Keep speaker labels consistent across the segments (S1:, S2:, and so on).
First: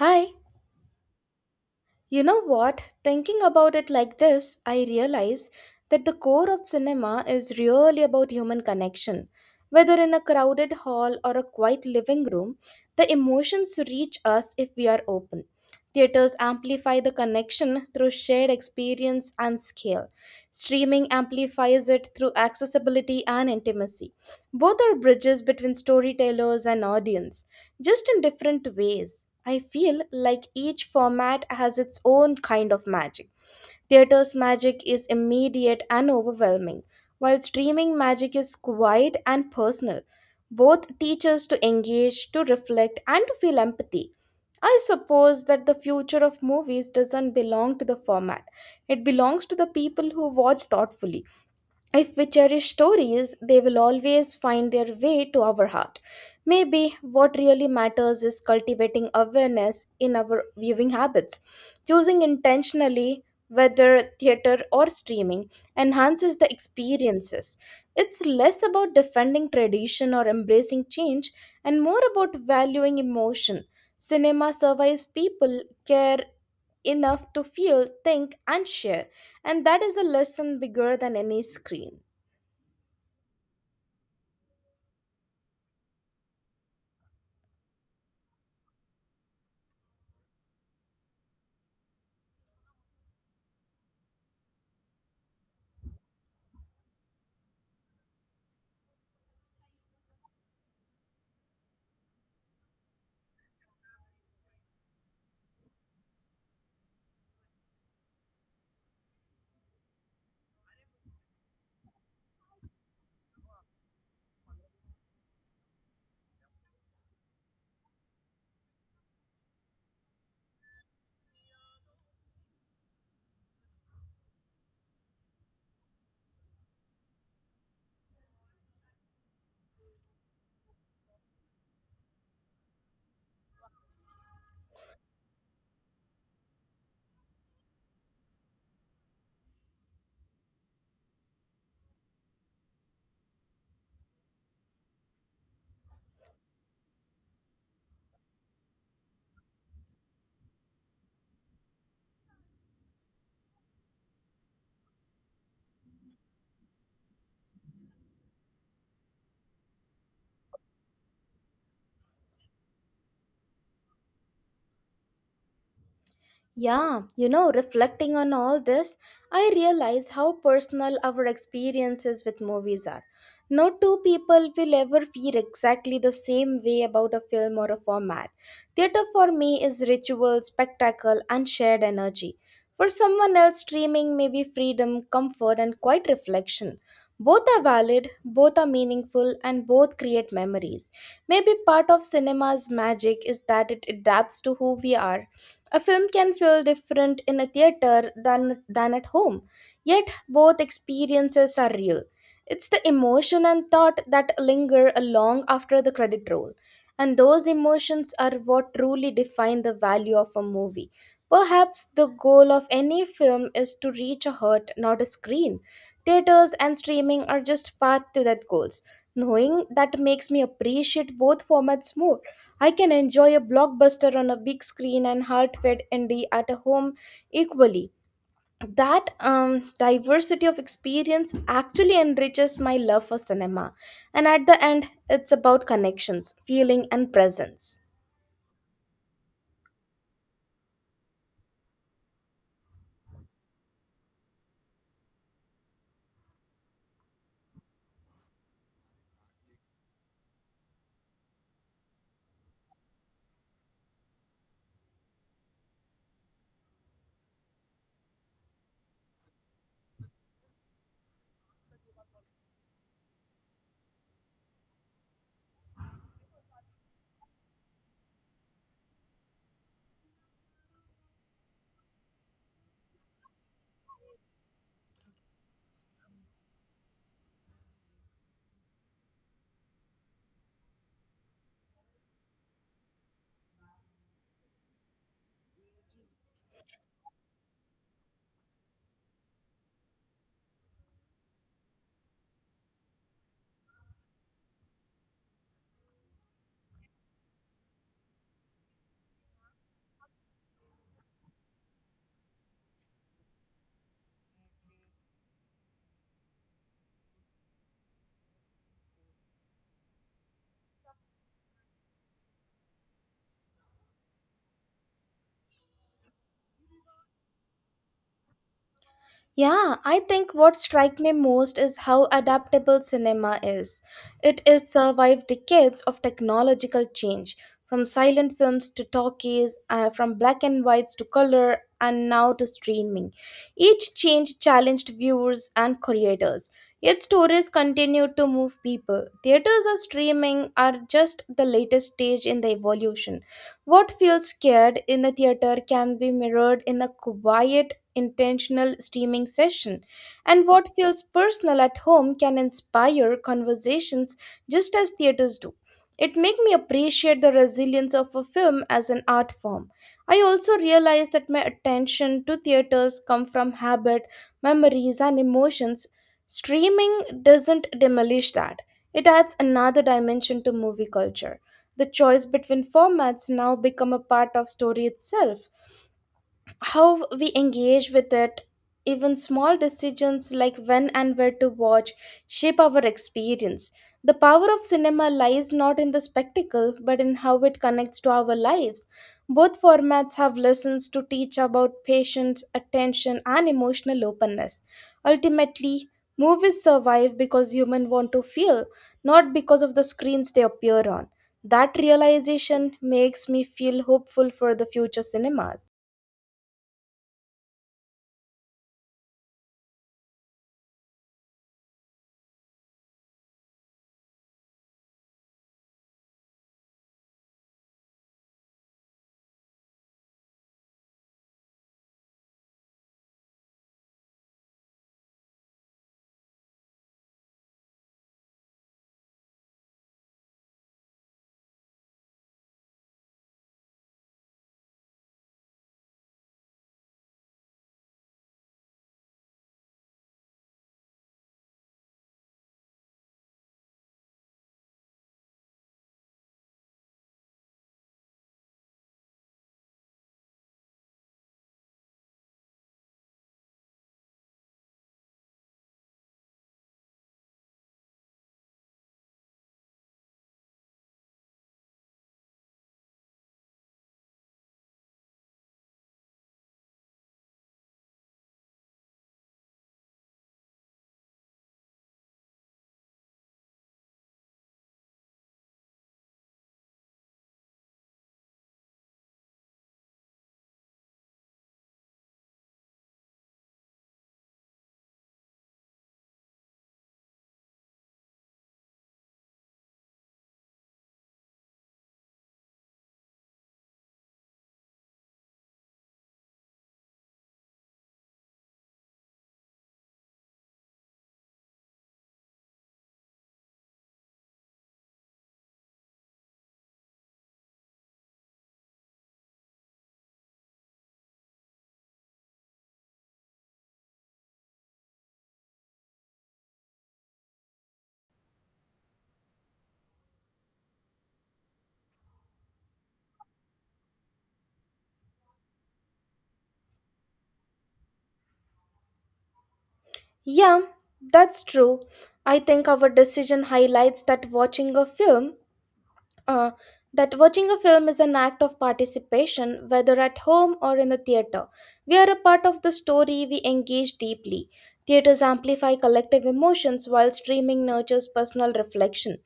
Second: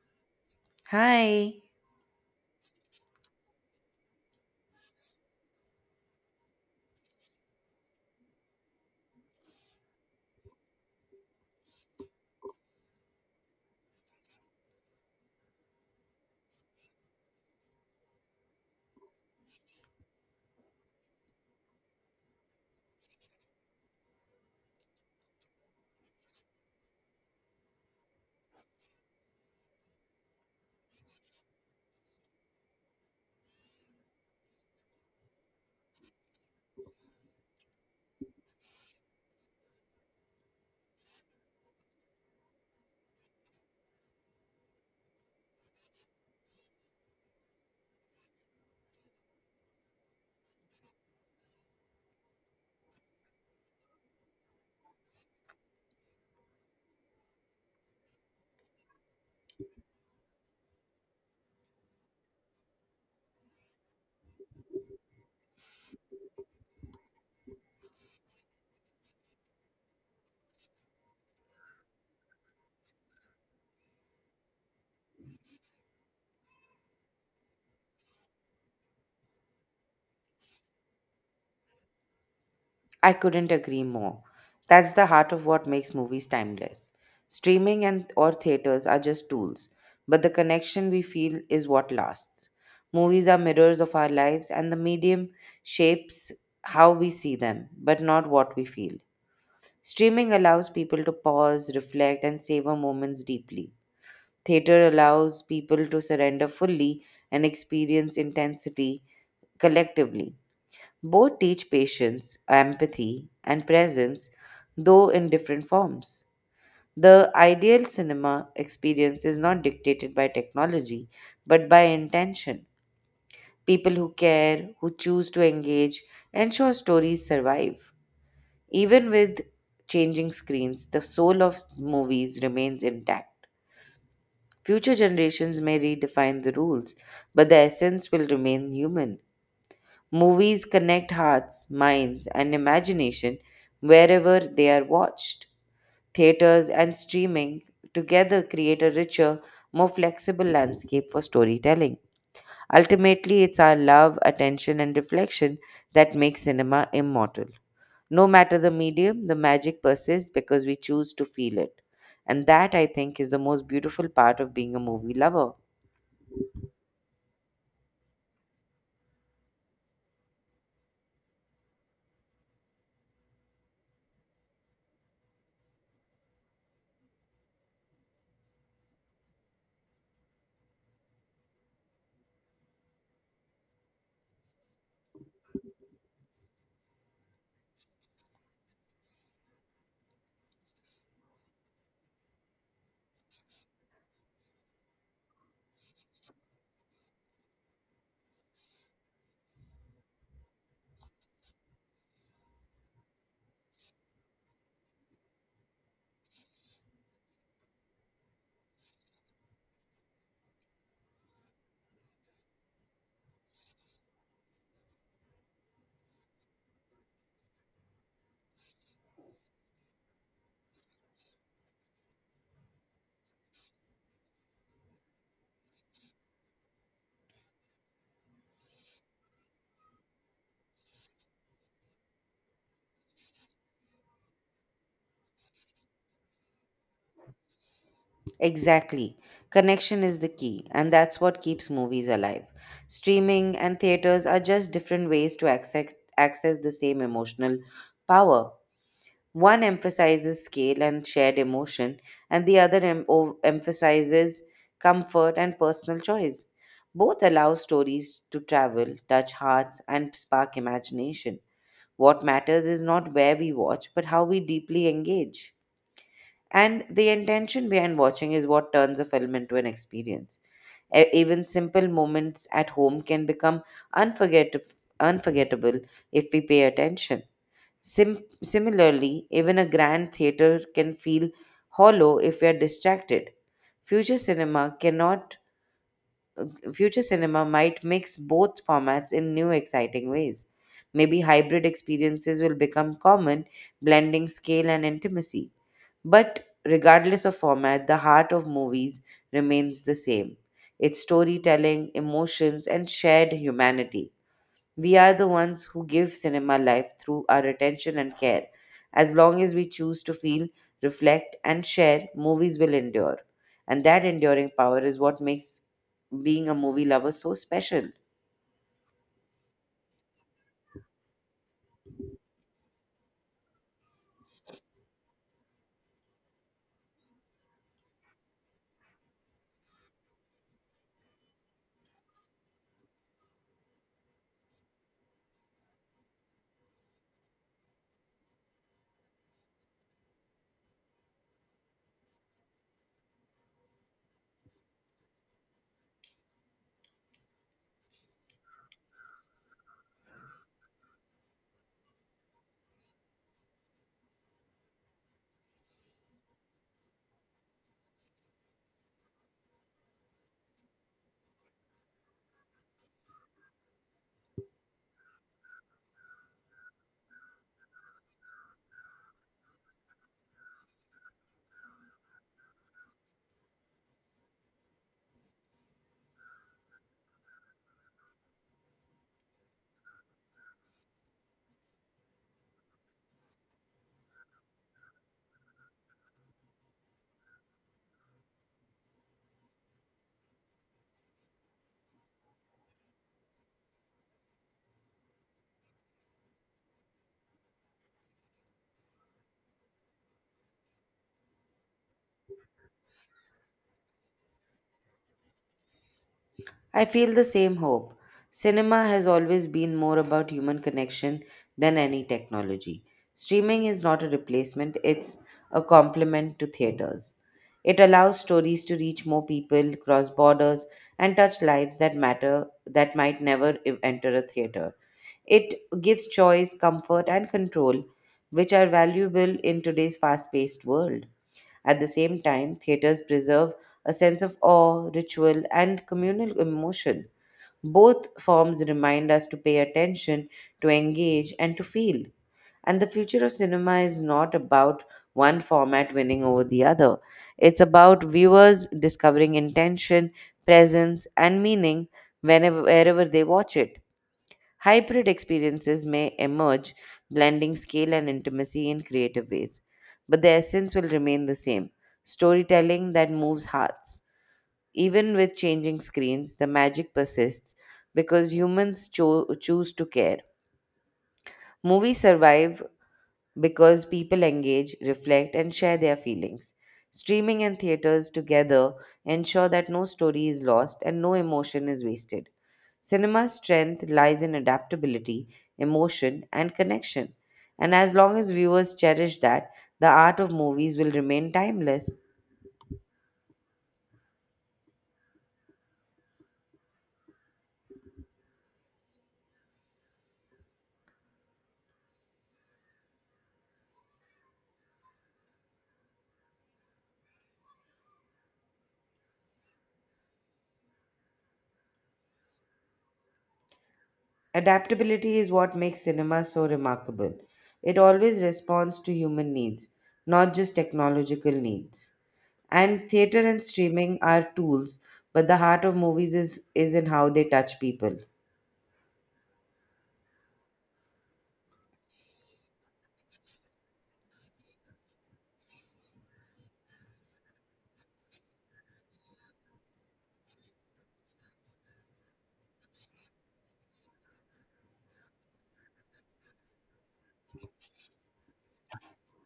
S1: Hi,
S2: Hi.
S1: you know what? Thinking about it like this, I realize that the core of cinema is really about human connection. Whether in a crowded hall or a quiet living room, the emotions reach us if we are open. Theaters amplify the connection through shared experience and scale. Streaming amplifies it through accessibility and intimacy. Both are bridges between storytellers and audience, just in different ways. I feel like each format has its own kind of magic. Theater's magic is immediate and overwhelming, while streaming magic is quiet and personal. Both teach us to engage, to reflect, and to feel empathy. I suppose that the future of movies doesn't belong to the format, it belongs to the people who watch thoughtfully. If we cherish stories, they will always find their way to our heart. Maybe what really matters is cultivating awareness in our viewing habits. Choosing intentionally whether theater or streaming enhances the experiences. It's less about defending tradition or embracing change and more about valuing emotion. Cinema survives people care enough to feel, think, and share. And that is a lesson bigger than any screen.
S2: I couldn't agree more. That's the heart of what makes movies timeless. Streaming and or theaters are just tools, but the connection we feel is what lasts. Movies are mirrors of our lives and the medium shapes how we see them, but not what we feel. Streaming allows people to pause, reflect and savor moments deeply. Theater allows people to surrender fully and experience intensity collectively. Both teach patience, empathy, and presence, though in different forms. The ideal cinema experience is not dictated by technology, but by intention. People who care, who choose to engage, ensure stories survive. Even with changing screens, the soul of movies remains intact. Future generations may redefine the rules, but the essence will remain human. Movies connect hearts, minds, and imagination wherever they are watched. Theaters and streaming together create a richer, more flexible landscape for storytelling. Ultimately, it's our love, attention, and reflection that makes cinema immortal. No matter the medium, the magic persists because we choose to feel it. And that, I think, is the most beautiful part of being a movie lover.
S1: Yeah, reflecting on all this, I realize how personal our experiences with movies are. No two people will ever feel exactly the same way about a film or a format. Theatre for me is ritual, spectacle, and shared energy. For someone else, streaming may be freedom, comfort, and quiet reflection. Both are valid, both are meaningful, and both create memories. Maybe part of cinema's magic is that it adapts to who we are. A film can feel different in a theater than at home, yet both experiences are real. It's the emotion and thought that linger long after the credit roll, and those emotions are what truly define the value of a movie. Perhaps the goal of any film is to reach a heart, not a screen. Theaters and streaming are just path to that goals. Knowing that makes me appreciate both formats more. I can enjoy a blockbuster on a big screen and heartfelt indie at a home equally. That diversity of experience actually enriches my love for cinema. And at the end, it's about connections, feeling, and presence.
S2: Exactly. Connection is the key, and that's what keeps movies alive. Streaming and theaters are just different ways to access the same emotional power. One emphasizes scale and shared emotion, and the other emphasizes comfort and personal choice. Both allow stories to travel, touch hearts, and spark imagination. What matters is not where we watch, but how we deeply engage. And the intention behind watching is what turns a film into an experience. Even simple moments at home can become unforgettable, unforgettable if we pay attention. Similarly, even a grand theater can feel hollow if we are distracted. Future cinema cannot Future cinema might mix both formats in new exciting ways. Maybe hybrid experiences will become common, blending scale and intimacy. But regardless of format, the heart of movies remains the same. It's storytelling, emotions, and shared humanity. We are the ones who give cinema life through our attention and care. As long as we choose to feel, reflect, and share, movies will endure. And that enduring power is what makes being a movie lover so special.
S1: Yeah, I think what strikes me most is how adaptable cinema is. It has survived decades of technological change, from silent films to talkies, from black and whites to color, and now to streaming. Each change challenged viewers and creators. Yet stories continue to move people. Theaters or streaming are just the latest stage in the evolution. What feels scared in a theater can be mirrored in a quiet intentional steaming session. And what feels personal at home can inspire conversations just as theaters do. It made me appreciate the resilience of a film as an art form. I also realized that my attention to theaters come from habit, memories, and emotions. Streaming doesn't demolish that. It adds another dimension to movie culture. The choice between formats now become a part of story itself, how we engage with it. Even small decisions like when and where to watch shape our experience. The power of cinema lies not in the spectacle but in how it connects to our lives. Both formats have lessons to teach about patience, attention, and emotional openness. Ultimately, movies survive because humans want to feel, not because of the screens they appear on. That realization makes me feel hopeful for the future cinemas.
S2: I feel the same hope. Cinema has always been more about human connection than any technology. Streaming is not a replacement, it's a complement to theaters. It allows stories to reach more people, cross borders, and touch lives that matter that might never enter a theater. It gives choice, comfort, and control, which are valuable in today's fast paced world. At the same time, theaters preserve a sense of awe, ritual, and communal emotion. Both forms remind us to pay attention, to engage, and to feel. And the future of cinema is not about one format winning over the other. It's about viewers discovering intention, presence, and meaning whenever wherever they watch it. Hybrid experiences may emerge, blending scale and intimacy in creative ways. But the essence will remain the same storytelling that moves hearts. Even with changing screens, the magic persists because humans choose to care. Movies survive because people engage, reflect, and share their feelings. Streaming and theaters together ensure that no story is lost and no emotion is wasted. Cinema's strength lies in adaptability, emotion, and connection. And as long as viewers cherish that, the art of movies will remain timeless. Adaptability is what makes cinema so remarkable. It always responds to human needs, not just technological needs. And theater and streaming are tools, but the heart of movies is in how they touch people.
S1: Yeah, that's true. I think our decision highlights that watching a film, uh, that watching a film is an act of participation, whether at home or in the theater. We are a part of the story, we engage deeply. Theaters amplify collective emotions while streaming nurtures personal reflection.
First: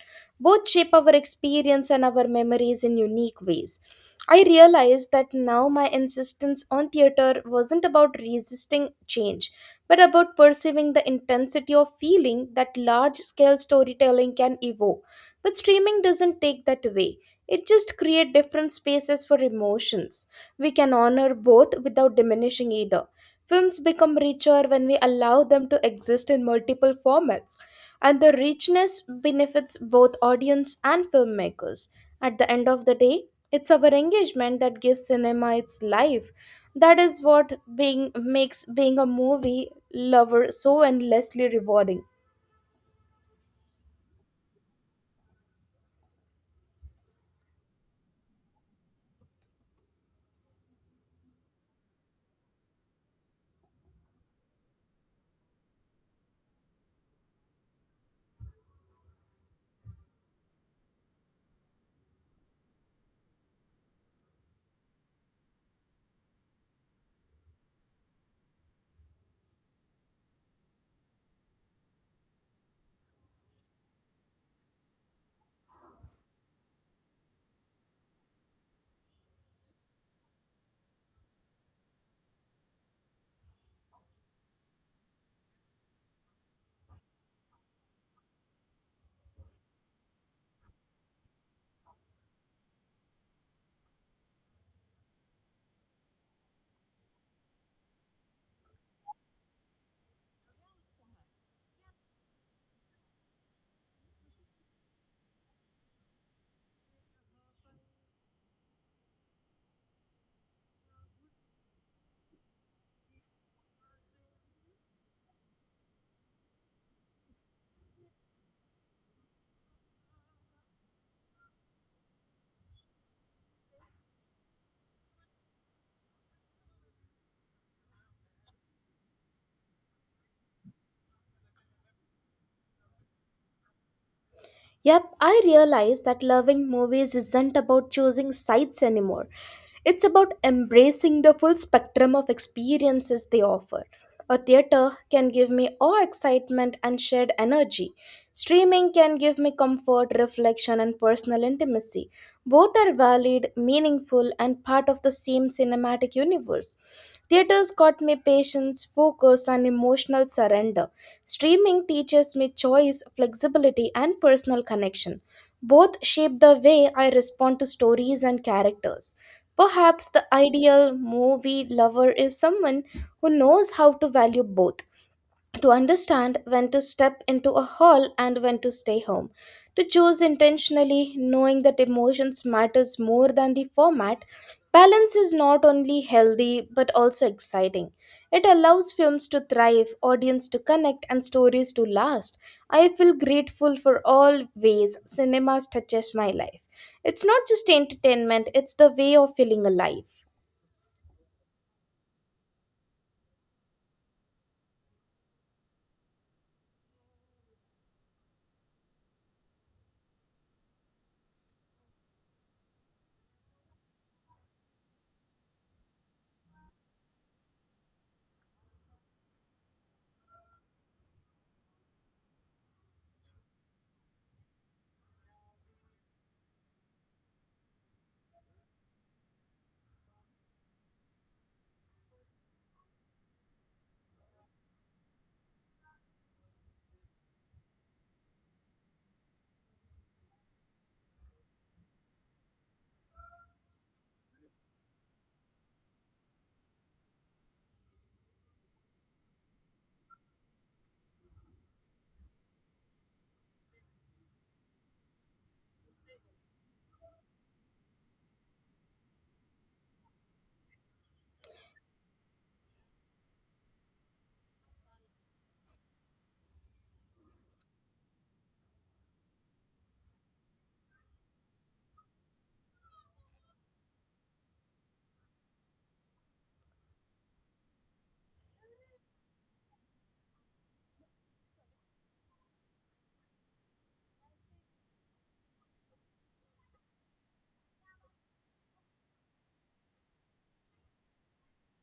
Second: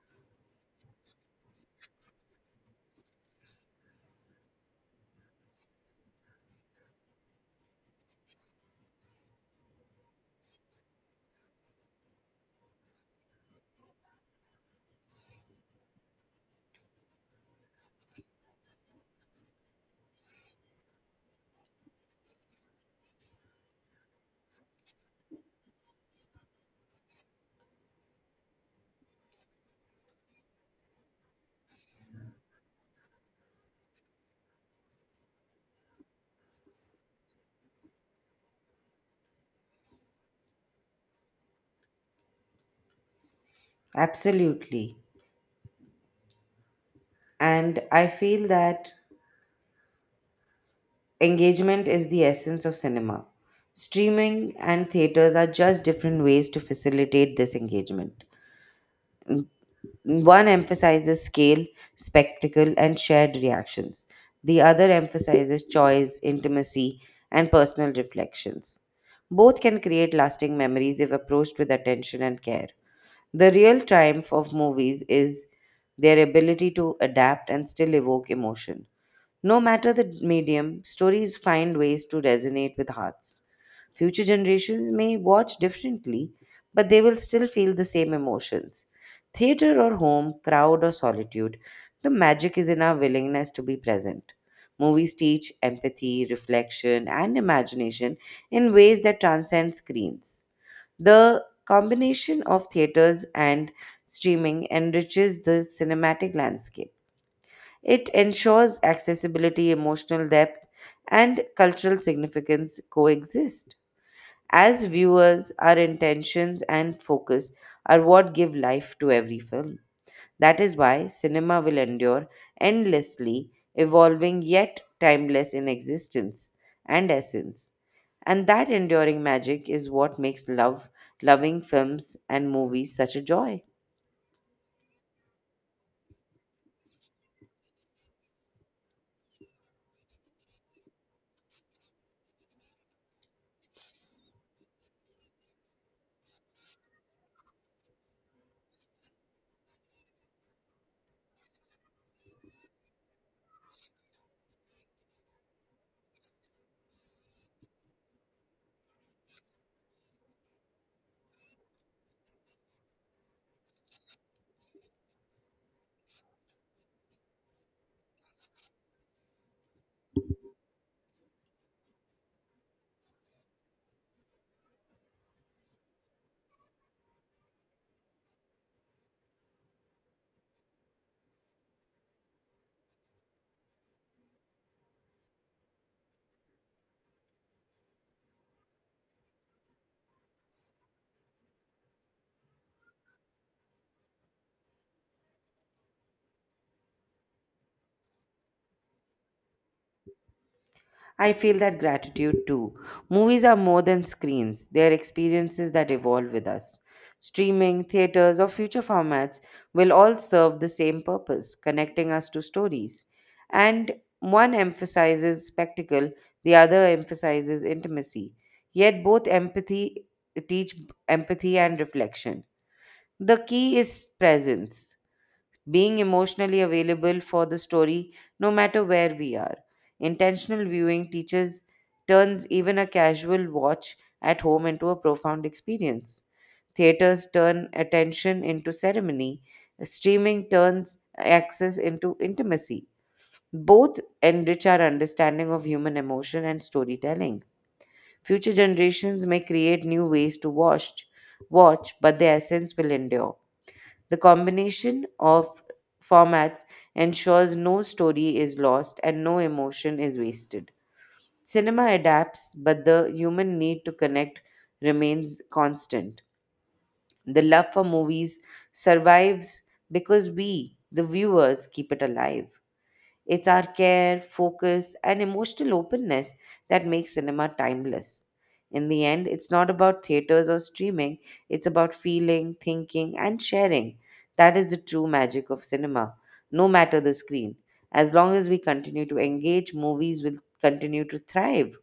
S1: Both shape our experience and our memories in unique ways. I realized that now my insistence on theater wasn't about resisting change, but about perceiving the intensity of feeling that large scale storytelling can evoke. But streaming doesn't take that away. It just creates different spaces for emotions. We can honor both without diminishing either. Films become richer when we allow them to exist in multiple formats, and the richness benefits both audience and filmmakers. At the end of the day, it's our engagement that gives cinema its life. That is what being makes being a movie lover so endlessly rewarding.
S2: Absolutely. And I feel that engagement is the essence of cinema. Streaming and theaters are just different ways to facilitate this engagement. One emphasizes scale, spectacle, and shared reactions. The other emphasizes choice, intimacy, and personal reflections. Both can create lasting memories if approached with attention and care. The real triumph of movies is their ability to adapt and still evoke emotion. No matter the medium, stories find ways to resonate with hearts. Future generations may watch differently, but they will still feel the same emotions. Theater or home, crowd or solitude, the magic is in our willingness to be present. Movies teach empathy, reflection, and imagination in ways that transcend screens. The combination of theaters and streaming enriches the cinematic landscape. It ensures accessibility, emotional depth, and cultural significance coexist. As viewers, our intentions and focus are what give life to every film. That is why cinema will endure endlessly, evolving yet timeless in existence and essence. And that enduring magic is what makes loving films and movies such a joy.
S1: Yep, I realize that loving movies isn't about choosing sides anymore. It's about embracing the full spectrum of experiences they offer. A theater can give me awe, excitement, and shared energy. Streaming can give me comfort, reflection, and personal intimacy. Both are valid, meaningful, and part of the same cinematic universe. Theaters got me patience, focus, and emotional surrender. Streaming teaches me choice, flexibility, and personal connection. Both shape the way I respond to stories and characters. Perhaps the ideal movie lover is someone who knows how to value both, to understand when to step into a hall and when to stay home, to choose intentionally, knowing that emotions matters more than the format. Balance is not only healthy but also exciting. It allows films to thrive, audience to connect, and stories to last. I feel grateful for all ways cinema touches my life. It's not just entertainment, it's the way of feeling alive.
S2: I feel that gratitude too. Movies are more than screens, they are experiences that evolve with us. Streaming, theaters, or future formats will all serve the same purpose, connecting us to stories. And one emphasizes spectacle, the other emphasizes intimacy. Yet both empathy teach empathy and reflection. The key is presence being emotionally available for the story no matter where we are. Intentional viewing teaches turns even a casual watch at home into a profound experience. Theaters turn attention into ceremony, streaming turns access into intimacy. Both enrich our understanding of human emotion and storytelling. Future generations may create new ways to watch, but the essence will endure. The combination of formats ensures no story is lost and no emotion is wasted. Cinema adapts, but the human need to connect remains constant. The love for movies survives because we, the viewers, keep it alive. It's our care, focus, and emotional openness that makes cinema timeless. In the end, it's not about theaters or streaming, it's about feeling, thinking, and sharing. That is the true magic of cinema, no matter the screen. As long as we continue to engage, movies will continue to thrive.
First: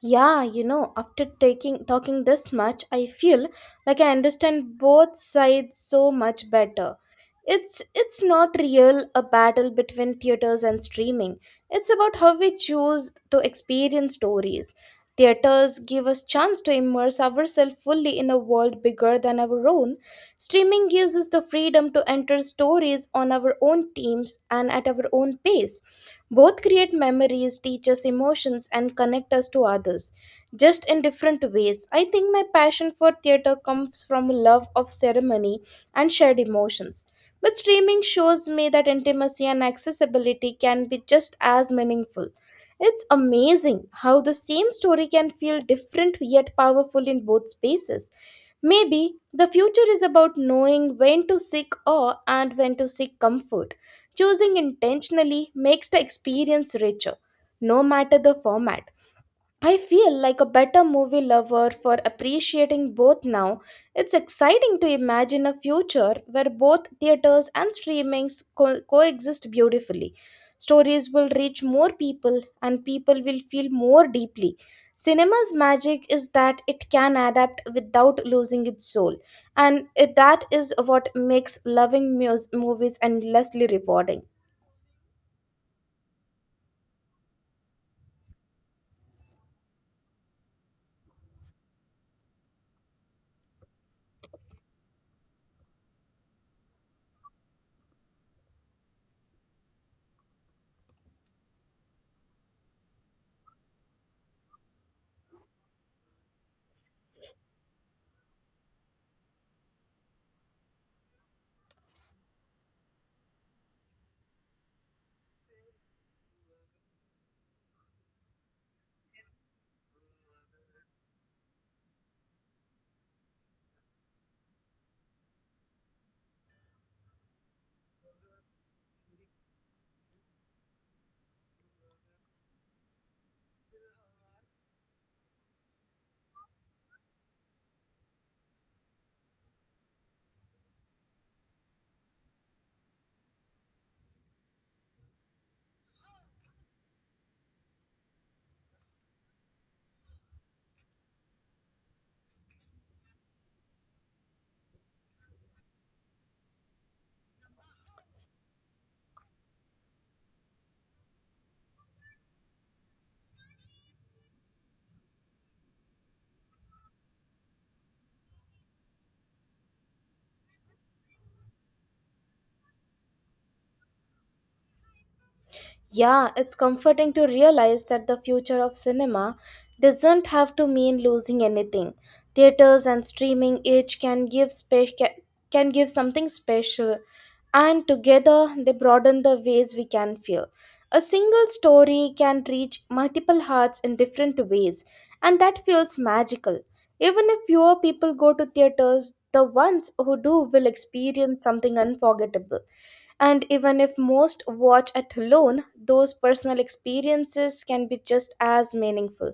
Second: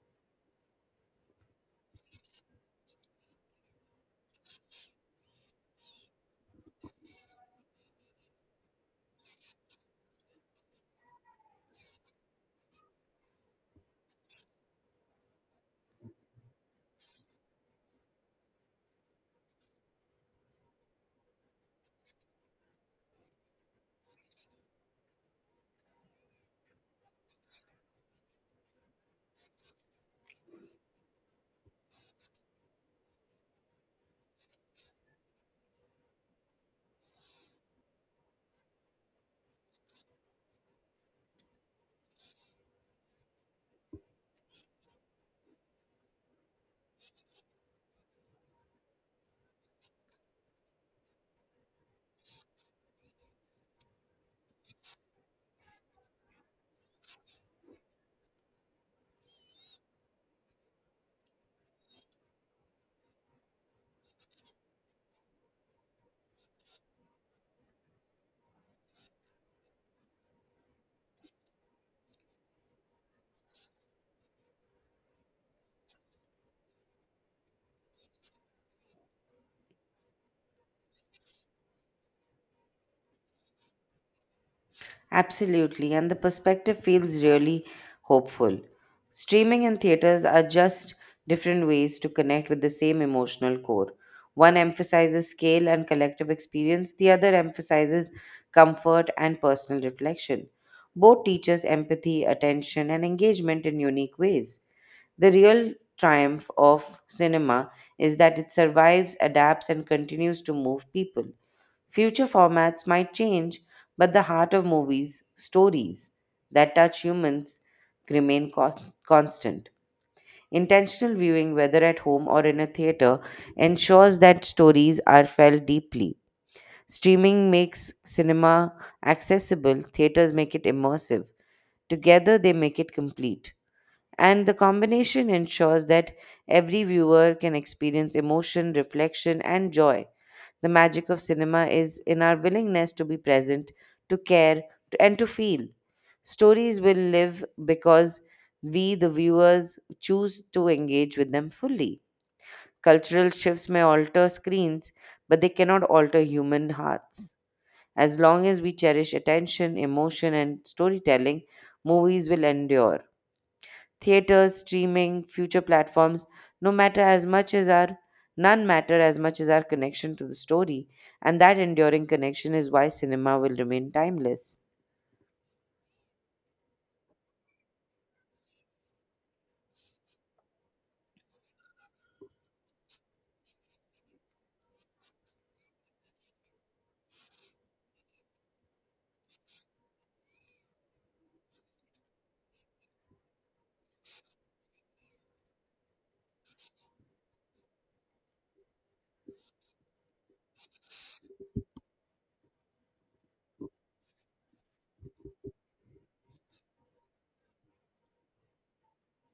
S1: Yeah, after taking talking this much, I feel like I understand both sides so much better. It's not real a battle between theaters and streaming. It's about how we choose to experience stories. Theaters give us chance to immerse ourselves fully in a world bigger than our own. Streaming gives us the freedom to enter stories on our own teams and at our own pace. Both create memories, teach us emotions, and connect us to others, just in different ways. I think my passion for theater comes from a love of ceremony and shared emotions. But streaming shows me that intimacy and accessibility can be just as meaningful. It's amazing how the same story can feel different yet powerful in both spaces. Maybe the future is about knowing when to seek awe and when to seek comfort. Choosing intentionally makes the experience richer, no matter the format. I feel like a better movie lover for appreciating both now. It's exciting to imagine a future where both theaters and streamings coexist beautifully. Stories will reach more people and people will feel more deeply. Cinema's magic is that it can adapt without losing its soul, and that is what makes loving movies endlessly rewarding.
S2: Absolutely, and the perspective feels really hopeful. Streaming and theaters are just different ways to connect with the same emotional core. One emphasizes scale and collective experience, the other emphasizes comfort and personal reflection. Both teaches empathy, attention, and engagement in unique ways. The real triumph of cinema is that it survives, adapts, and continues to move people. Future formats might change, but the heart of movies, stories that touch humans, remain constant. Intentional viewing, whether at home or in a theater, ensures that stories are felt deeply. Streaming makes cinema accessible, theaters make it immersive. Together, they make it complete. And the combination ensures that every viewer can experience emotion, reflection, and joy the magic of cinema is in our willingness to be present, to care, and to feel. Stories will live because we, the viewers, choose to engage with them fully. Cultural shifts may alter screens, but they cannot alter human hearts. As long as we cherish attention, emotion, and storytelling, movies will endure theaters, streaming, future platforms, no matter as much as our none matter as much as our connection to the story, and that enduring connection is why cinema will remain timeless.
S1: Yeah, it's comforting to realize that the future of cinema doesn't have to mean losing anything. Theaters and streaming each can give can give something special, and together they broaden the ways we can feel. A single story can reach multiple hearts in different ways, and that feels magical. Even if fewer people go to theaters, the ones who do will experience something unforgettable. And even if most watch it alone, those personal experiences can be just as meaningful.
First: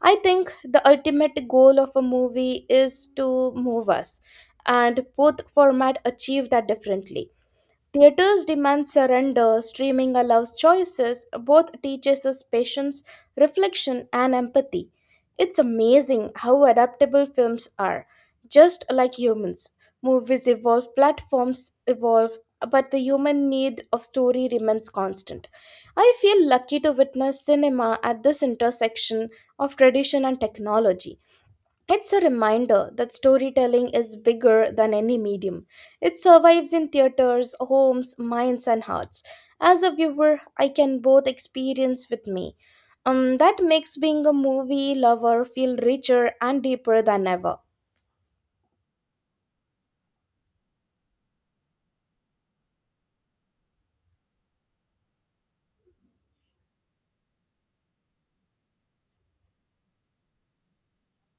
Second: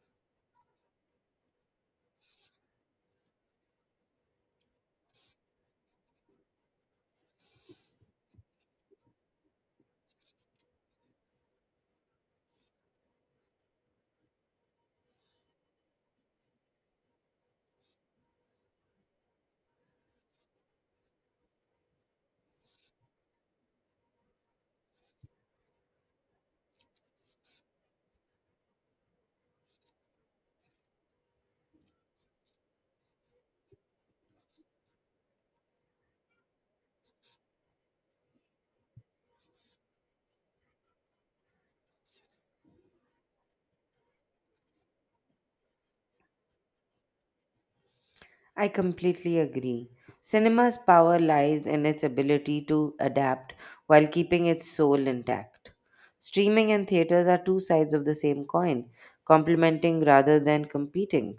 S1: I think the ultimate goal of a movie is to move us, and both format achieve that differently. Theaters demand surrender, streaming allows choices, both teaches us patience, reflection, and empathy. It's amazing how adaptable films are, just like humans. Movies evolve, platforms evolve, but the human need of story remains constant. I feel lucky to witness cinema at this intersection of tradition and technology. It's a reminder that storytelling is bigger than any medium. It survives in theaters, homes, minds, and hearts. As a viewer, I can both experience with me. That makes being a movie lover feel richer and deeper than ever.
S2: I completely agree. Cinema's power lies in its ability to adapt while keeping its soul intact. Streaming and theaters are two sides of the same coin, complementing rather than competing.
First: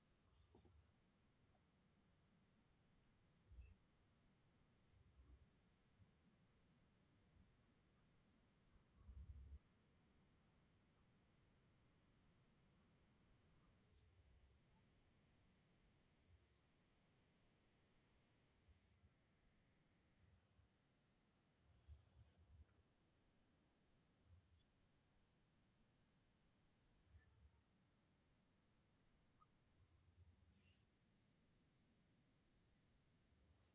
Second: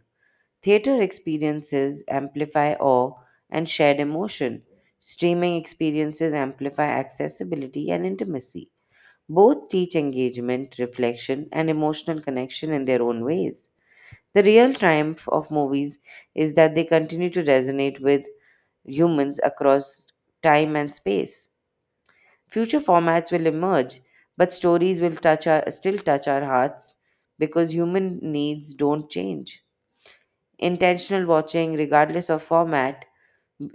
S2: Theater experiences amplify awe and shared emotion. Streaming experiences amplify accessibility and intimacy. Both teach engagement, reflection, and emotional connection in their own ways. The real triumph of movies is that they continue to resonate with humans across time and space. Future formats will emerge, but stories will still touch our hearts because human needs don't change. Intentional watching, regardless of format,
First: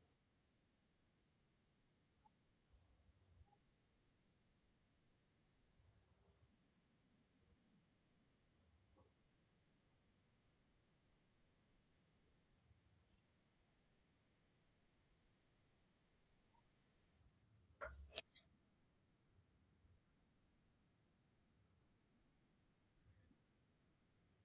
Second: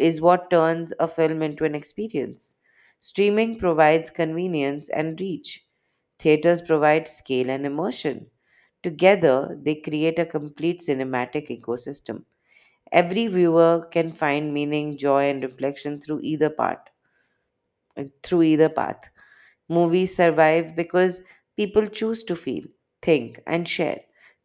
S2: is what turns a film into an experience. Streaming provides convenience and reach. Theaters provide scale and immersion. Together, they create a complete cinematic ecosystem. Every viewer can find meaning, joy, and reflection through through either path. Movies survive because people choose to feel, think, and share.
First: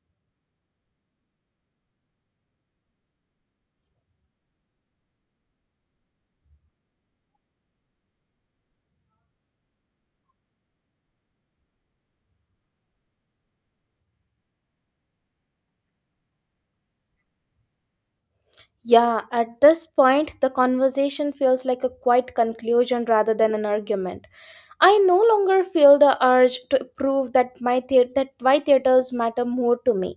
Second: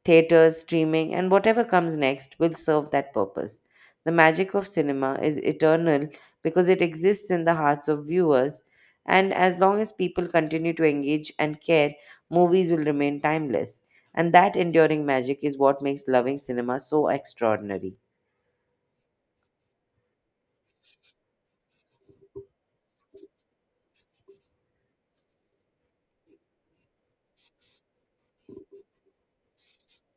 S2: Theaters, streaming, and whatever comes next will serve that purpose. The magic of cinema is eternal because it exists in the hearts of viewers, and as long as people continue to engage and care, movies will remain timeless. And that enduring magic is what makes loving cinema so extraordinary.
S1: Yeah, at this point, the conversation feels like a quiet conclusion rather than an argument. I no longer feel the urge to prove that my that why theaters matter more to me.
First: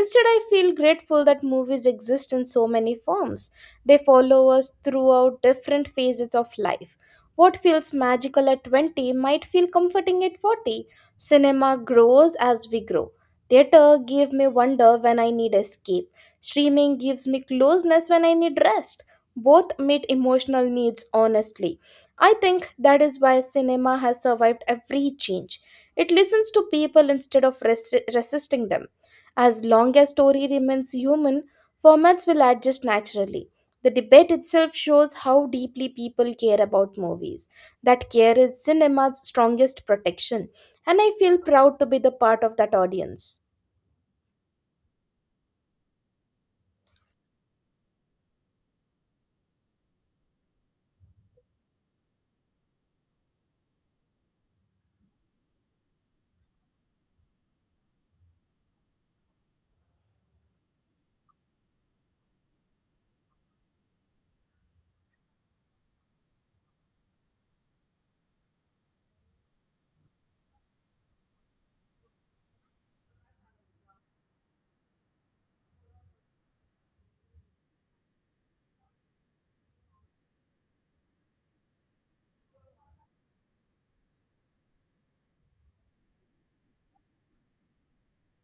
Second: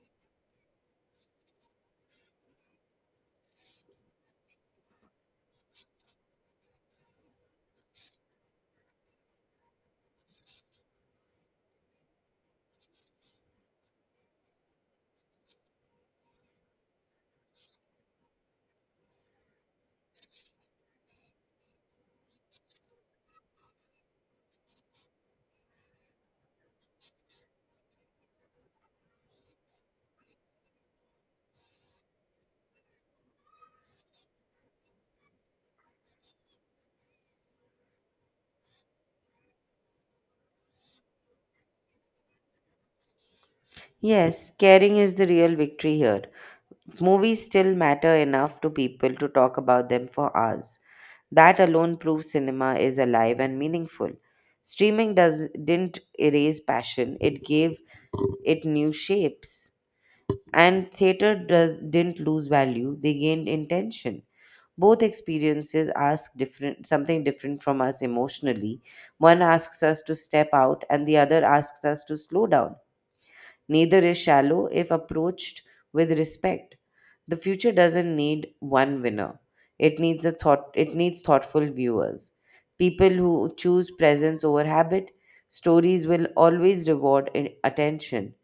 S1: Instead, I feel grateful that movies exist in so many forms. They follow us throughout different phases of life. What feels magical at 20 might feel comforting at 40. Cinema grows as we grow. Theater gave me wonder when I need escape. Streaming gives me closeness when I need rest. Both meet emotional needs honestly. I think that is why cinema has survived every change. It listens to people instead of resisting them. As long as story remains human, formats will adjust naturally. The debate itself shows how deeply people care about movies. That care is cinema's strongest protection, and I feel proud to be the part of that audience.
S2: Yes, caring is the real victory here. Movies still matter enough to people to talk about them for hours. That alone proves cinema is alive and meaningful. Streaming does didn't erase passion; it gave it new shapes. And theater does didn't lose value; they gained intention. Both experiences ask different something different from us emotionally. One asks us to step out, and the other asks us to slow down. Neither is shallow if approached with respect. The future doesn't need one winner. It needs thoughtful viewers. People who choose presence over habit, stories will always reward attention.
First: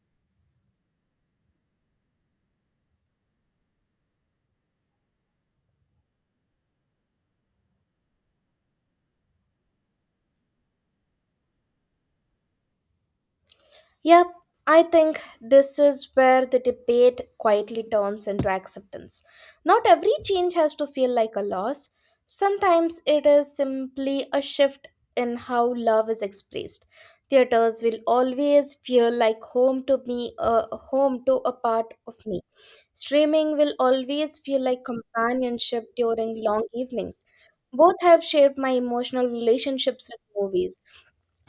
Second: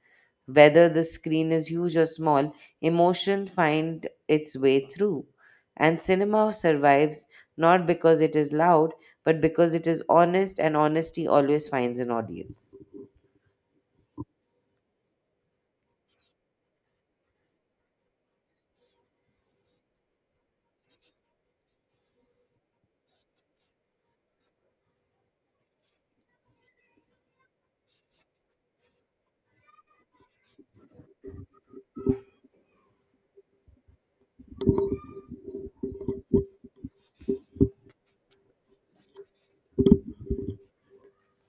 S2: Whether the screen is huge or small, emotion find its way through. And cinema survives not because it is loud, but because it is honest and honesty always finds an audience.
S1: Yep, I think this is where the debate quietly turns into acceptance. Not every change has to feel like a loss. Sometimes it is simply a shift in how love is expressed. Theaters will always feel like home to me, a home to a part of me. Streaming will always feel like companionship during long evenings. Both have shaped my emotional relationships with movies.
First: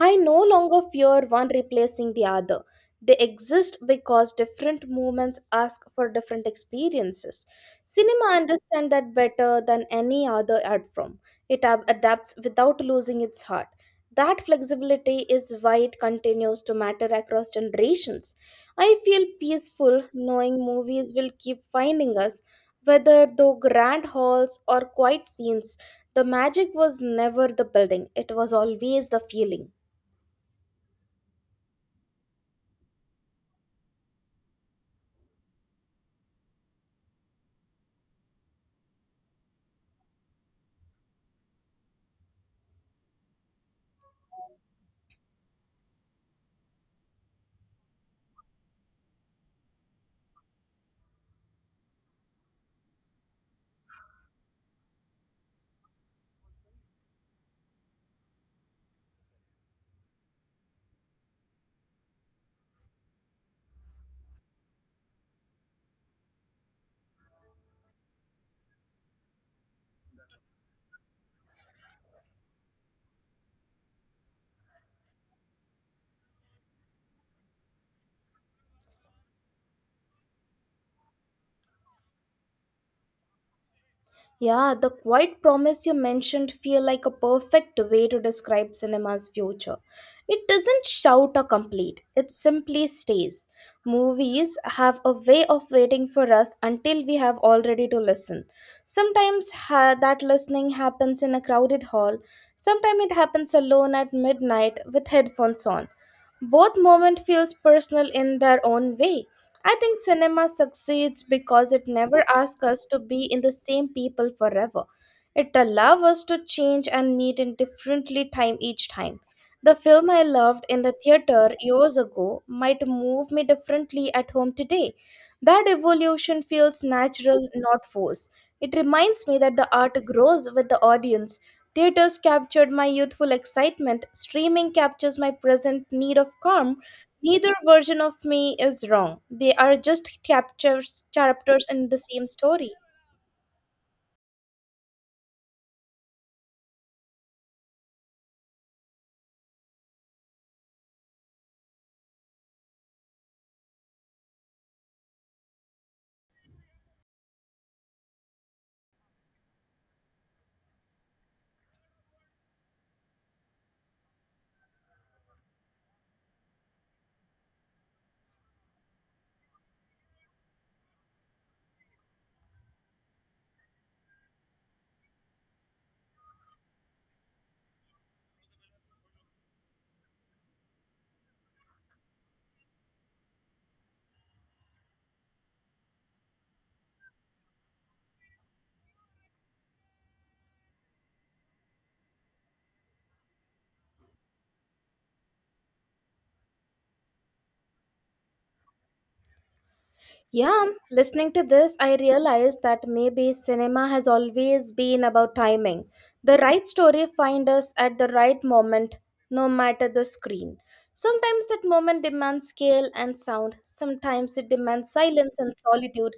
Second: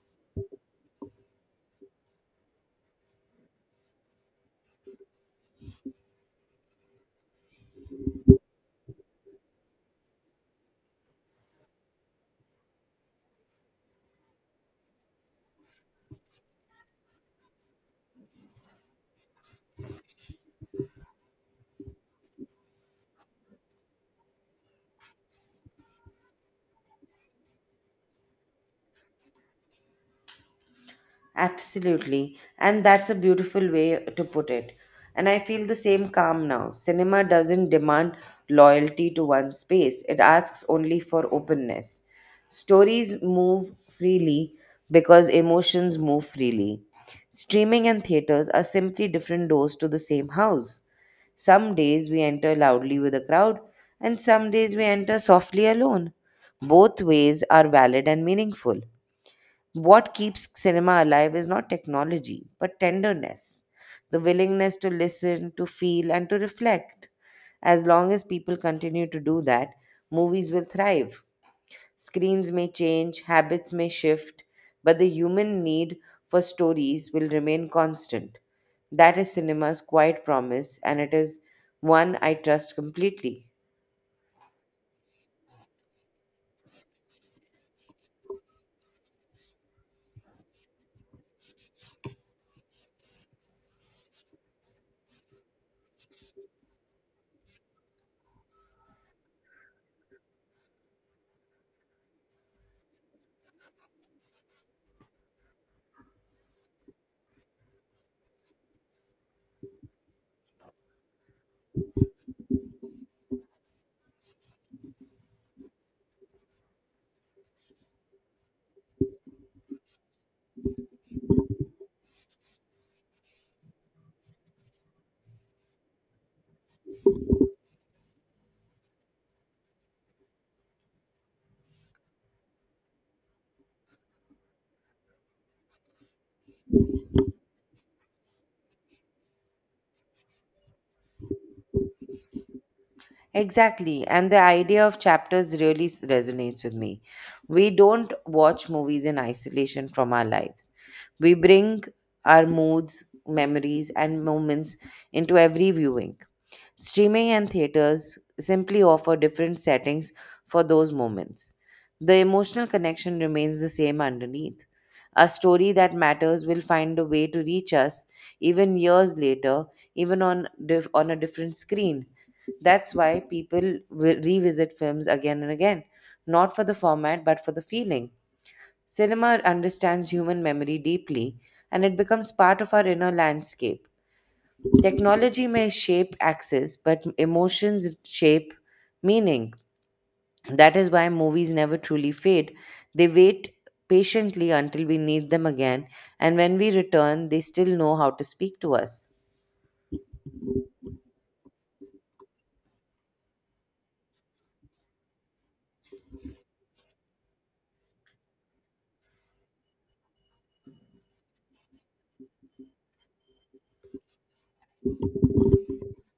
S1: I no longer fear one replacing the other. They exist because different movements ask for different experiences. Cinema understands that better than any other art form. It adapts without losing its heart. That flexibility is why it continues to matter across generations. I feel peaceful knowing movies will keep finding us, whether through grand halls or quiet scenes. The magic was never the building, it was always the feeling.
S2: Absolutely. And that's a beautiful way to put it. And I feel the same calm now. Cinema doesn't demand loyalty to one space, it asks only for openness. Stories move freely because emotions move freely. Streaming and theaters are simply different doors to the same house. Some days we enter loudly with a crowd, and some days we enter softly alone. Both ways are valid and meaningful. What keeps cinema alive is not technology, but tenderness, the willingness to listen, to feel, and to reflect. As long as people continue to do that, movies will thrive. Screens may change, habits may shift, but the human need for stories will remain constant. That is cinema's quiet promise, and it is one I trust completely.
S1: Yeah, the quiet promise you mentioned feel like a perfect way to describe cinema's future. It doesn't shout or complete, it simply stays. Movies have a way of waiting for us until we have already to listen. Sometimes that listening happens in a crowded hall, sometimes it happens alone at midnight with headphones on. Both moments feels personal in their own way. I think cinema succeeds because it never asks us to be in the same people forever. It allows us to change and meet in differently time each time. The film I loved in the theater years ago might move me differently at home today. That evolution feels natural, not forced. It reminds me that the art grows with the audience. Theaters captured my youthful excitement, streaming captures my present need of calm. Neither version of me is wrong. They are just captures chapters in the same story.
S2: Exactly. And the idea of chapters really resonates with me. We don't watch movies in isolation from our lives. We bring our moods, memories, and moments into every viewing. Streaming and theaters simply offer different settings for those moments. The emotional connection remains the same underneath. A story that matters will find a way to reach us even years later, even on a different screen. That's why people will revisit films again and again, not for the format, but for the feeling. Cinema understands human memory deeply, and it becomes part of our inner landscape. Technology may shape access, but emotions shape meaning. That is why movies never truly fade. They wait patiently until we need them again, and when we return, they still know how to speak to us.
S1: Yeah, listening to this, I realized that maybe cinema has always been about timing. The right story finds us at the right moment, no matter the screen. Sometimes that moment demands scale and sound, sometimes it demands silence and solitude.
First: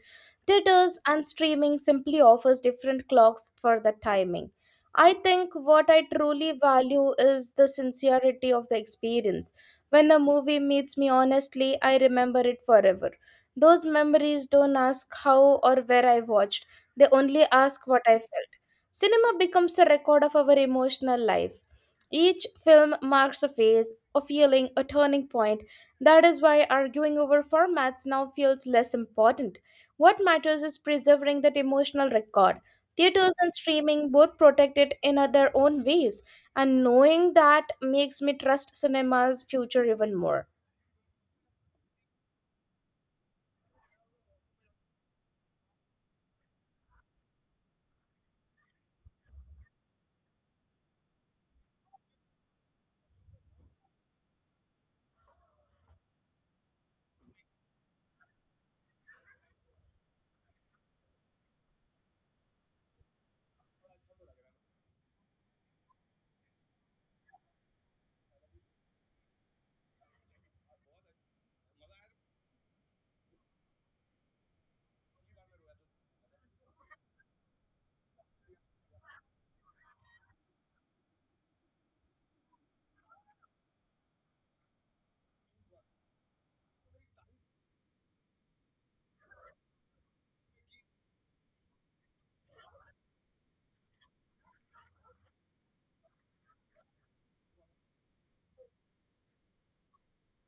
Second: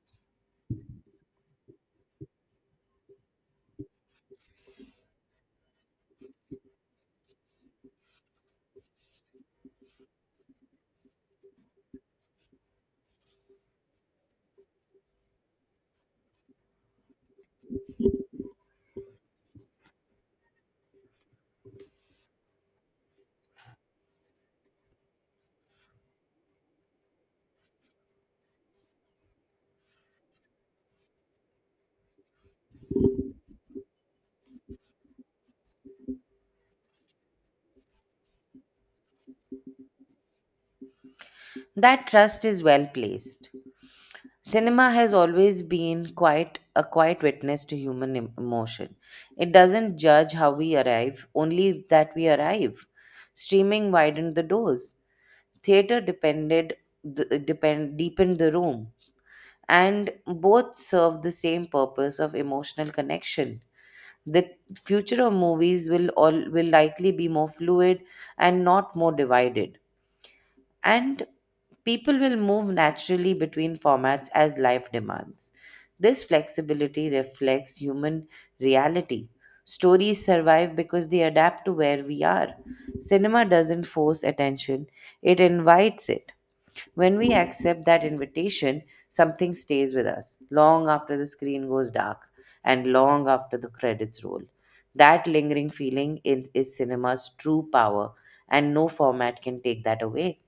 S1: Theaters and streaming simply offers different clocks for the timing. I think what I truly value is the sincerity of the experience. When a movie meets me honestly, I remember it forever. Those memories don't ask how or where I watched, they only ask what I felt. Cinema becomes a record of our emotional life. Each film marks a phase, a feeling, a turning point. That is why arguing over formats now feels less important. What matters is preserving that emotional record. Theaters and streaming both protect it in their own ways, and knowing that makes me trust cinema's future even more.
S2: That trust is well placed. Cinema has always been quite a quiet witness to human emotion. It doesn't judge how we arrive, only that we arrive. Streaming widened the doors. Theater depended the, depend, deepened the room, and both serve the same purpose of emotional connection. The future of movies will likely be more fluid and not more divided, and people will move naturally between formats as life demands. This flexibility reflects human reality. Stories survive because they adapt to where we are. Cinema doesn't force attention, it invites it. When we accept that invitation, something stays with us long after the screen goes dark and long after the credits roll. That lingering feeling is cinema's true power, and no format can take that away.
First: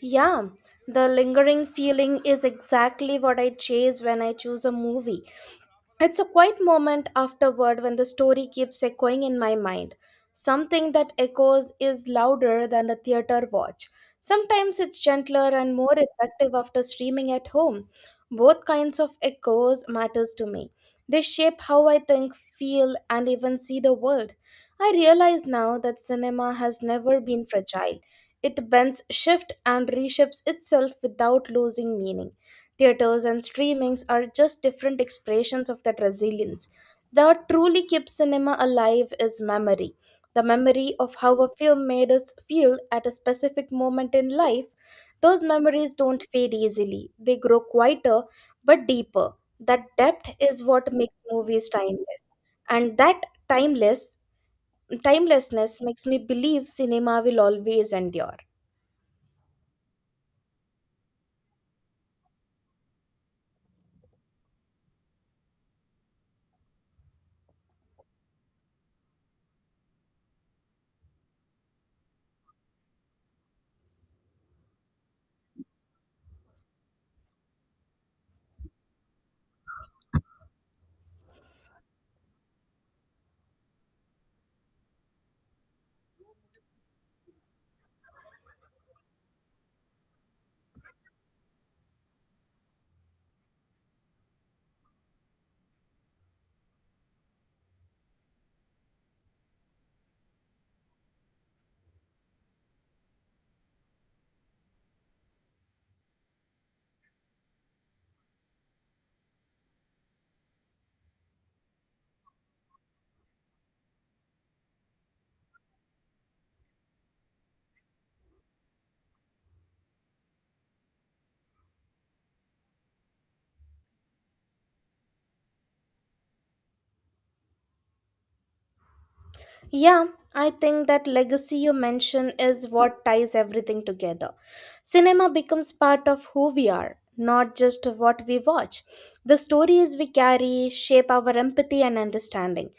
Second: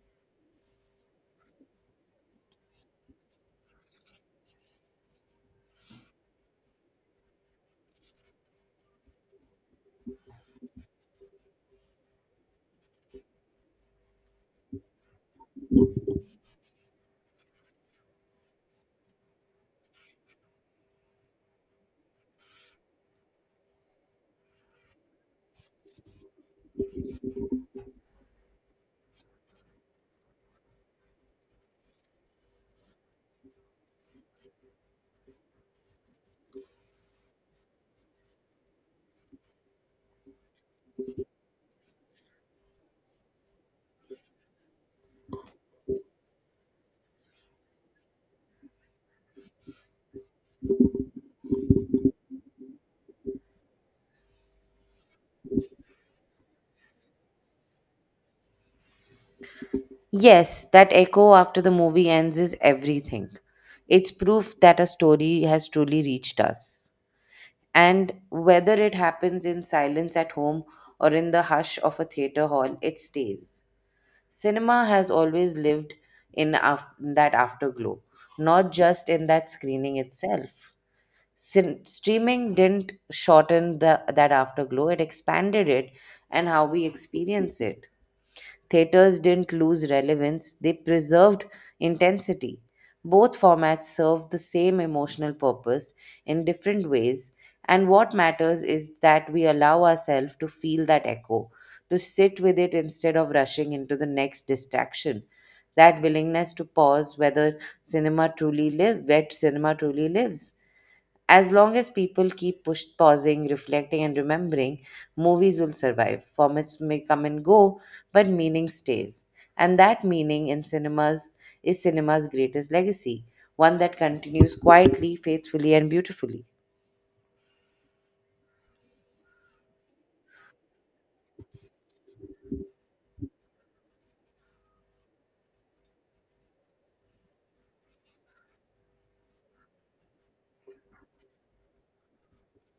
S1: Yeah, the lingering feeling is exactly what I chase when I choose a movie. It's a quiet moment afterward when the story keeps echoing in my mind. Something that echoes is louder than a theater watch. Sometimes it's gentler and more effective after streaming at home. Both kinds of echoes matters to me. They shape how I think, feel, and even see the world. I realize now that cinema has never been fragile. It bends, shifts, and reshapes itself without losing meaning. Theaters and streamings are just different expressions of that resilience. What truly keeps cinema alive is memory. The memory of how a film made us feel at a specific moment in life. Those memories don't fade easily. They grow quieter but deeper. That depth is what makes movies timeless. And that timelessness makes me believe cinema will always endure.
S2: Yes, that echo after the movie ends is everything. It's proof that a story has truly reached us. And whether it happens in silence at home or in the hush of a theater hall, it stays. Cinema has always lived in that afterglow, not just in that screening itself. Streaming didn't shorten that afterglow, it expanded it and how we experience it. Theaters didn't lose relevance, they preserved intensity. Both formats serve the same emotional purpose in different ways, and what matters is that we allow ourselves to feel that echo, to sit with it instead of rushing into the next distraction. That willingness to pause, whether cinema truly live, where cinema truly lives. As long as people keep pausing, reflecting, and remembering, movies will survive. Formats may come and go, but meaning stays. And that meaning in cinemas is cinema's greatest legacy, one that continues quietly, faithfully, and beautifully.
S1: Yeah, I think that legacy you mention is what ties everything together. Cinema becomes part of who we are, not just what we watch. The stories we carry shape our empathy and understanding.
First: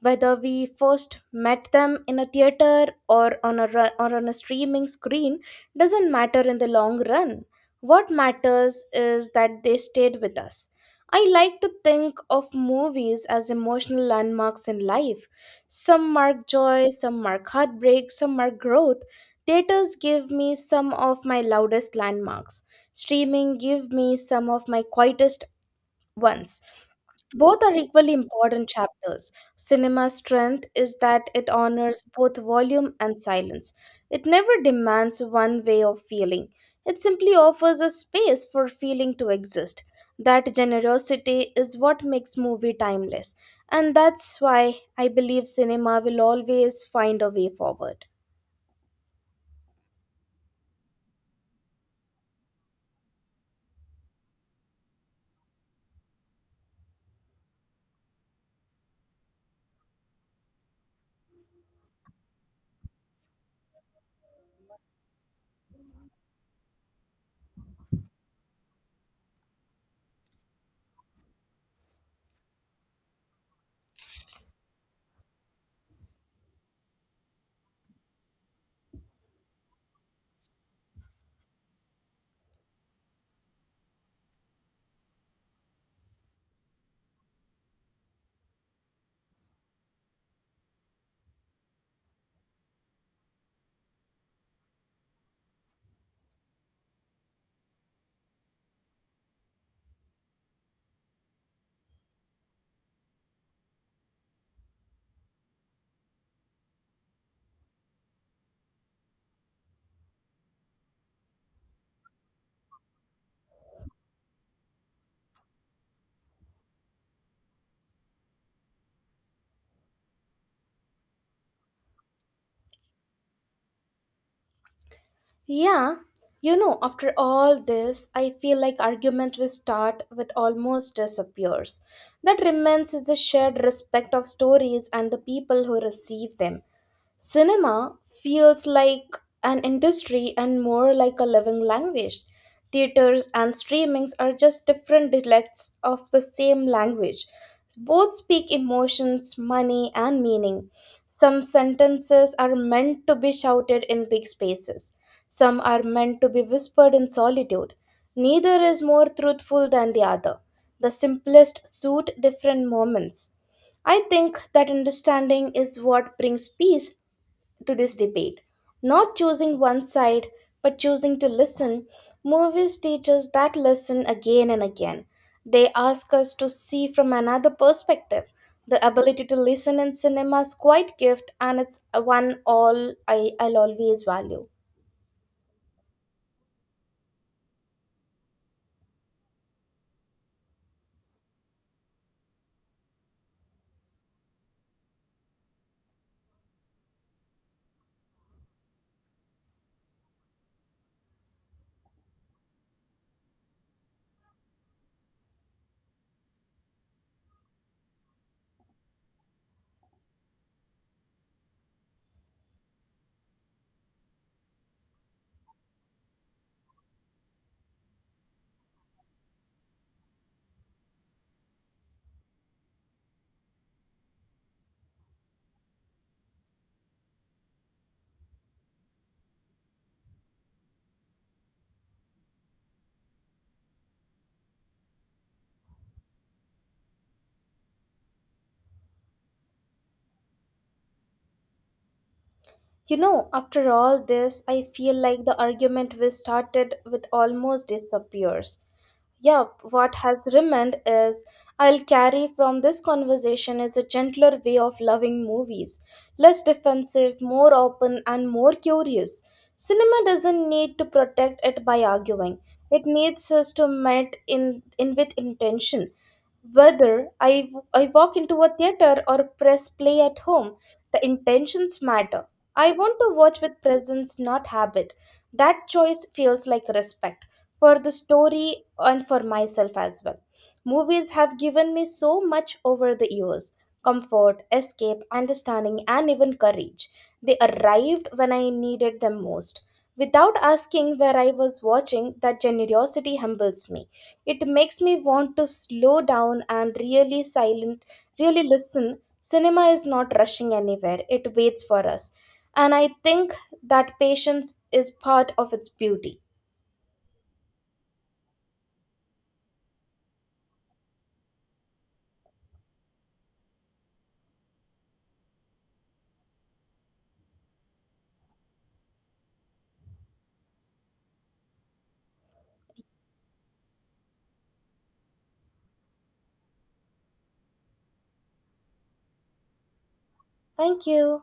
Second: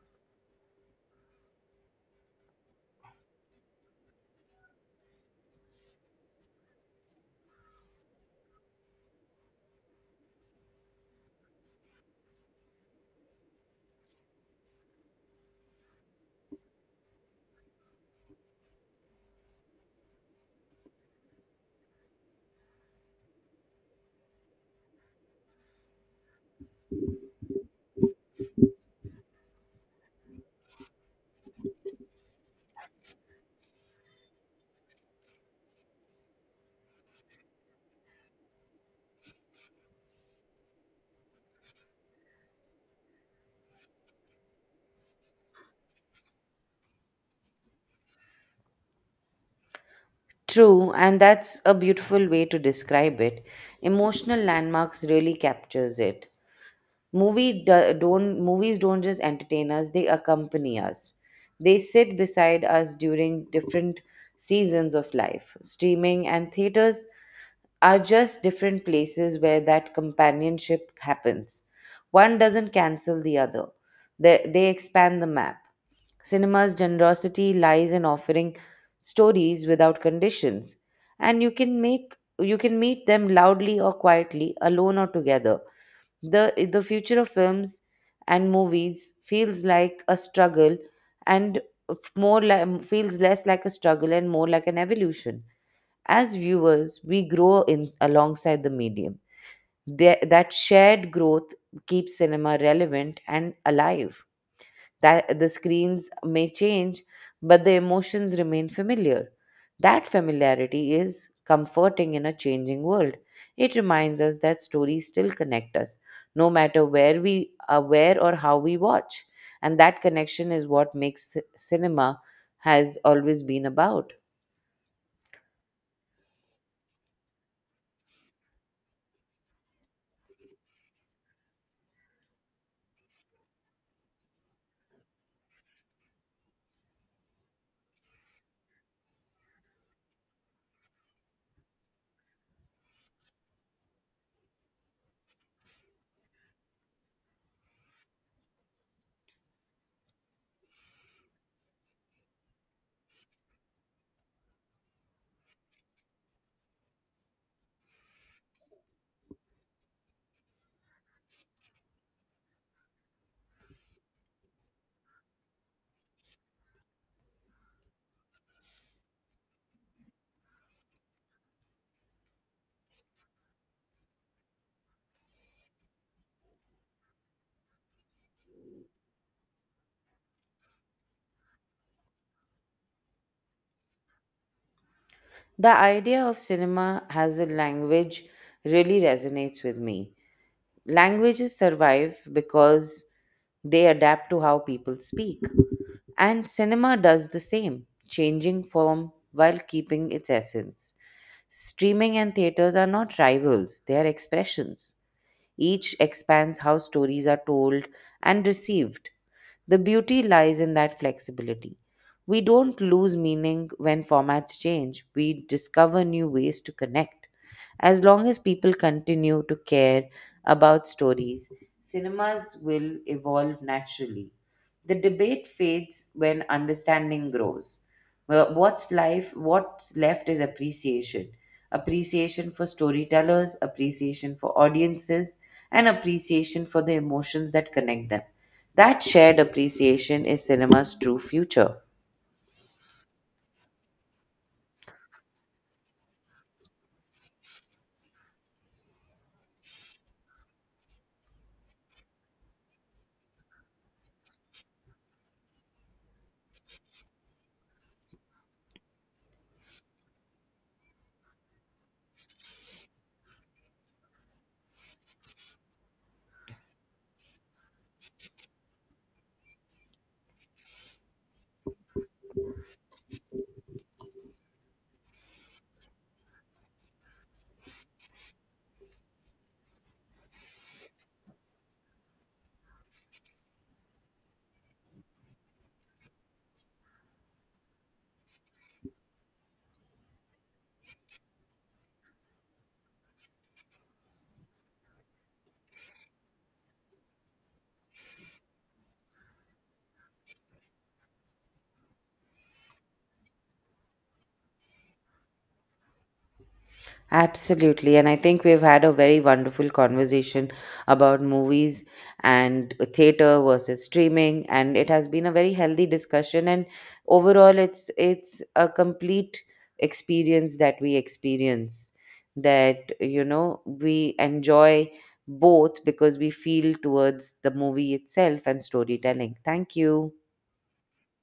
S1: Whether we first met them in a theater or on a streaming screen doesn't matter in the long run. What matters is that they stayed with us. I like to think of movies as emotional landmarks in life some mark joy, some mark heartbreak, some mark growth. Theaters give me some of my loudest landmarks. Streaming give me some of my quietest ones. Both are equally important chapters. Cinema's strength is that it honors both volume and silence. It never demands one way of feeling, it simply offers a space for feeling to exist. That generosity is what makes movie timeless, and that's why I believe cinema will always find a way forward.
S2: True, and that's a beautiful way to describe it. Emotional landmarks really captures it. Movies don't just entertain us; they accompany us. They sit beside us during different seasons of life. Streaming and theaters are just different places where that companionship happens. One doesn't cancel the other, they expand the map. Cinema's generosity lies in offering stories without conditions, and you can meet them loudly or quietly, alone or together. The future of films and movies and feels less like a struggle and more like an evolution. As viewers, we grow in alongside the medium. That shared growth keeps cinema relevant and alive. That the screens may change, but the emotions remain familiar. That familiarity is comforting in a changing world. It reminds us that stories still connect us, no matter where we are, where or how we watch. And that connection is what makes cinema. Has always been about
S1: Yeah, you know, after all this, I feel like argument we start with almost disappears. That remains is the shared respect of stories and the people who receive them. Cinema feels like an industry and more like a living language. Theaters and streamings are just different dialects of the same language. Both speak emotions, money, and meaning. Some sentences are meant to be shouted in big spaces, some are meant to be whispered in solitude. Neither is more truthful than the other. The simplest suit different moments. I think that understanding is what brings peace to this debate. Not choosing one side, but choosing to listen, movies teach us that lesson again and again. They ask us to see from another perspective. The ability to listen in cinema's quite gift, and it's one all I'll always value.
S2: the idea of cinema as a language. Really resonates with me. Languages survive because they adapt to how people speak. And cinema does the same, changing form while keeping its essence. Streaming and theaters are not rivals, they are expressions. Each expands how stories are told and received. The beauty lies in that flexibility. We don't lose meaning when formats change, we discover new ways to connect. As long as people continue to care about stories, cinemas will evolve naturally. The debate fades when understanding grows. Well, what's left is appreciation. Appreciation for storytellers, appreciation for audiences, and appreciation for the emotions that connect them. That shared appreciation is cinema's true future.
S1: You know, after all this, I feel like the argument we started with almost disappears. Yeah, what has remained is I'll carry from this conversation is a gentler way of loving movies, less defensive, more open, and more curious. Cinema doesn't need to protect it by arguing, it needs us to meet in with intention. Whether I walk into a theater or press play at home, the intentions matter. I want to watch with presence, not habit. That choice feels like respect for the story and for myself as well. Movies have given me so much over the years comfort, escape, understanding, and even courage. They arrived when I needed them most. Without asking where I was watching, that generosity humbles me. It makes me want to slow down and really silent, really listen. Cinema is not rushing anywhere, it waits for us. And I think that patience is part of its beauty.
S2: Absolutely. And I think we've had a very wonderful conversation about movies and theater versus streaming. And it has been a very healthy discussion. And overall, it's a complete experience that we experience we enjoy both because we feel towards the movie itself and storytelling. Thank you.
S1: Thank you.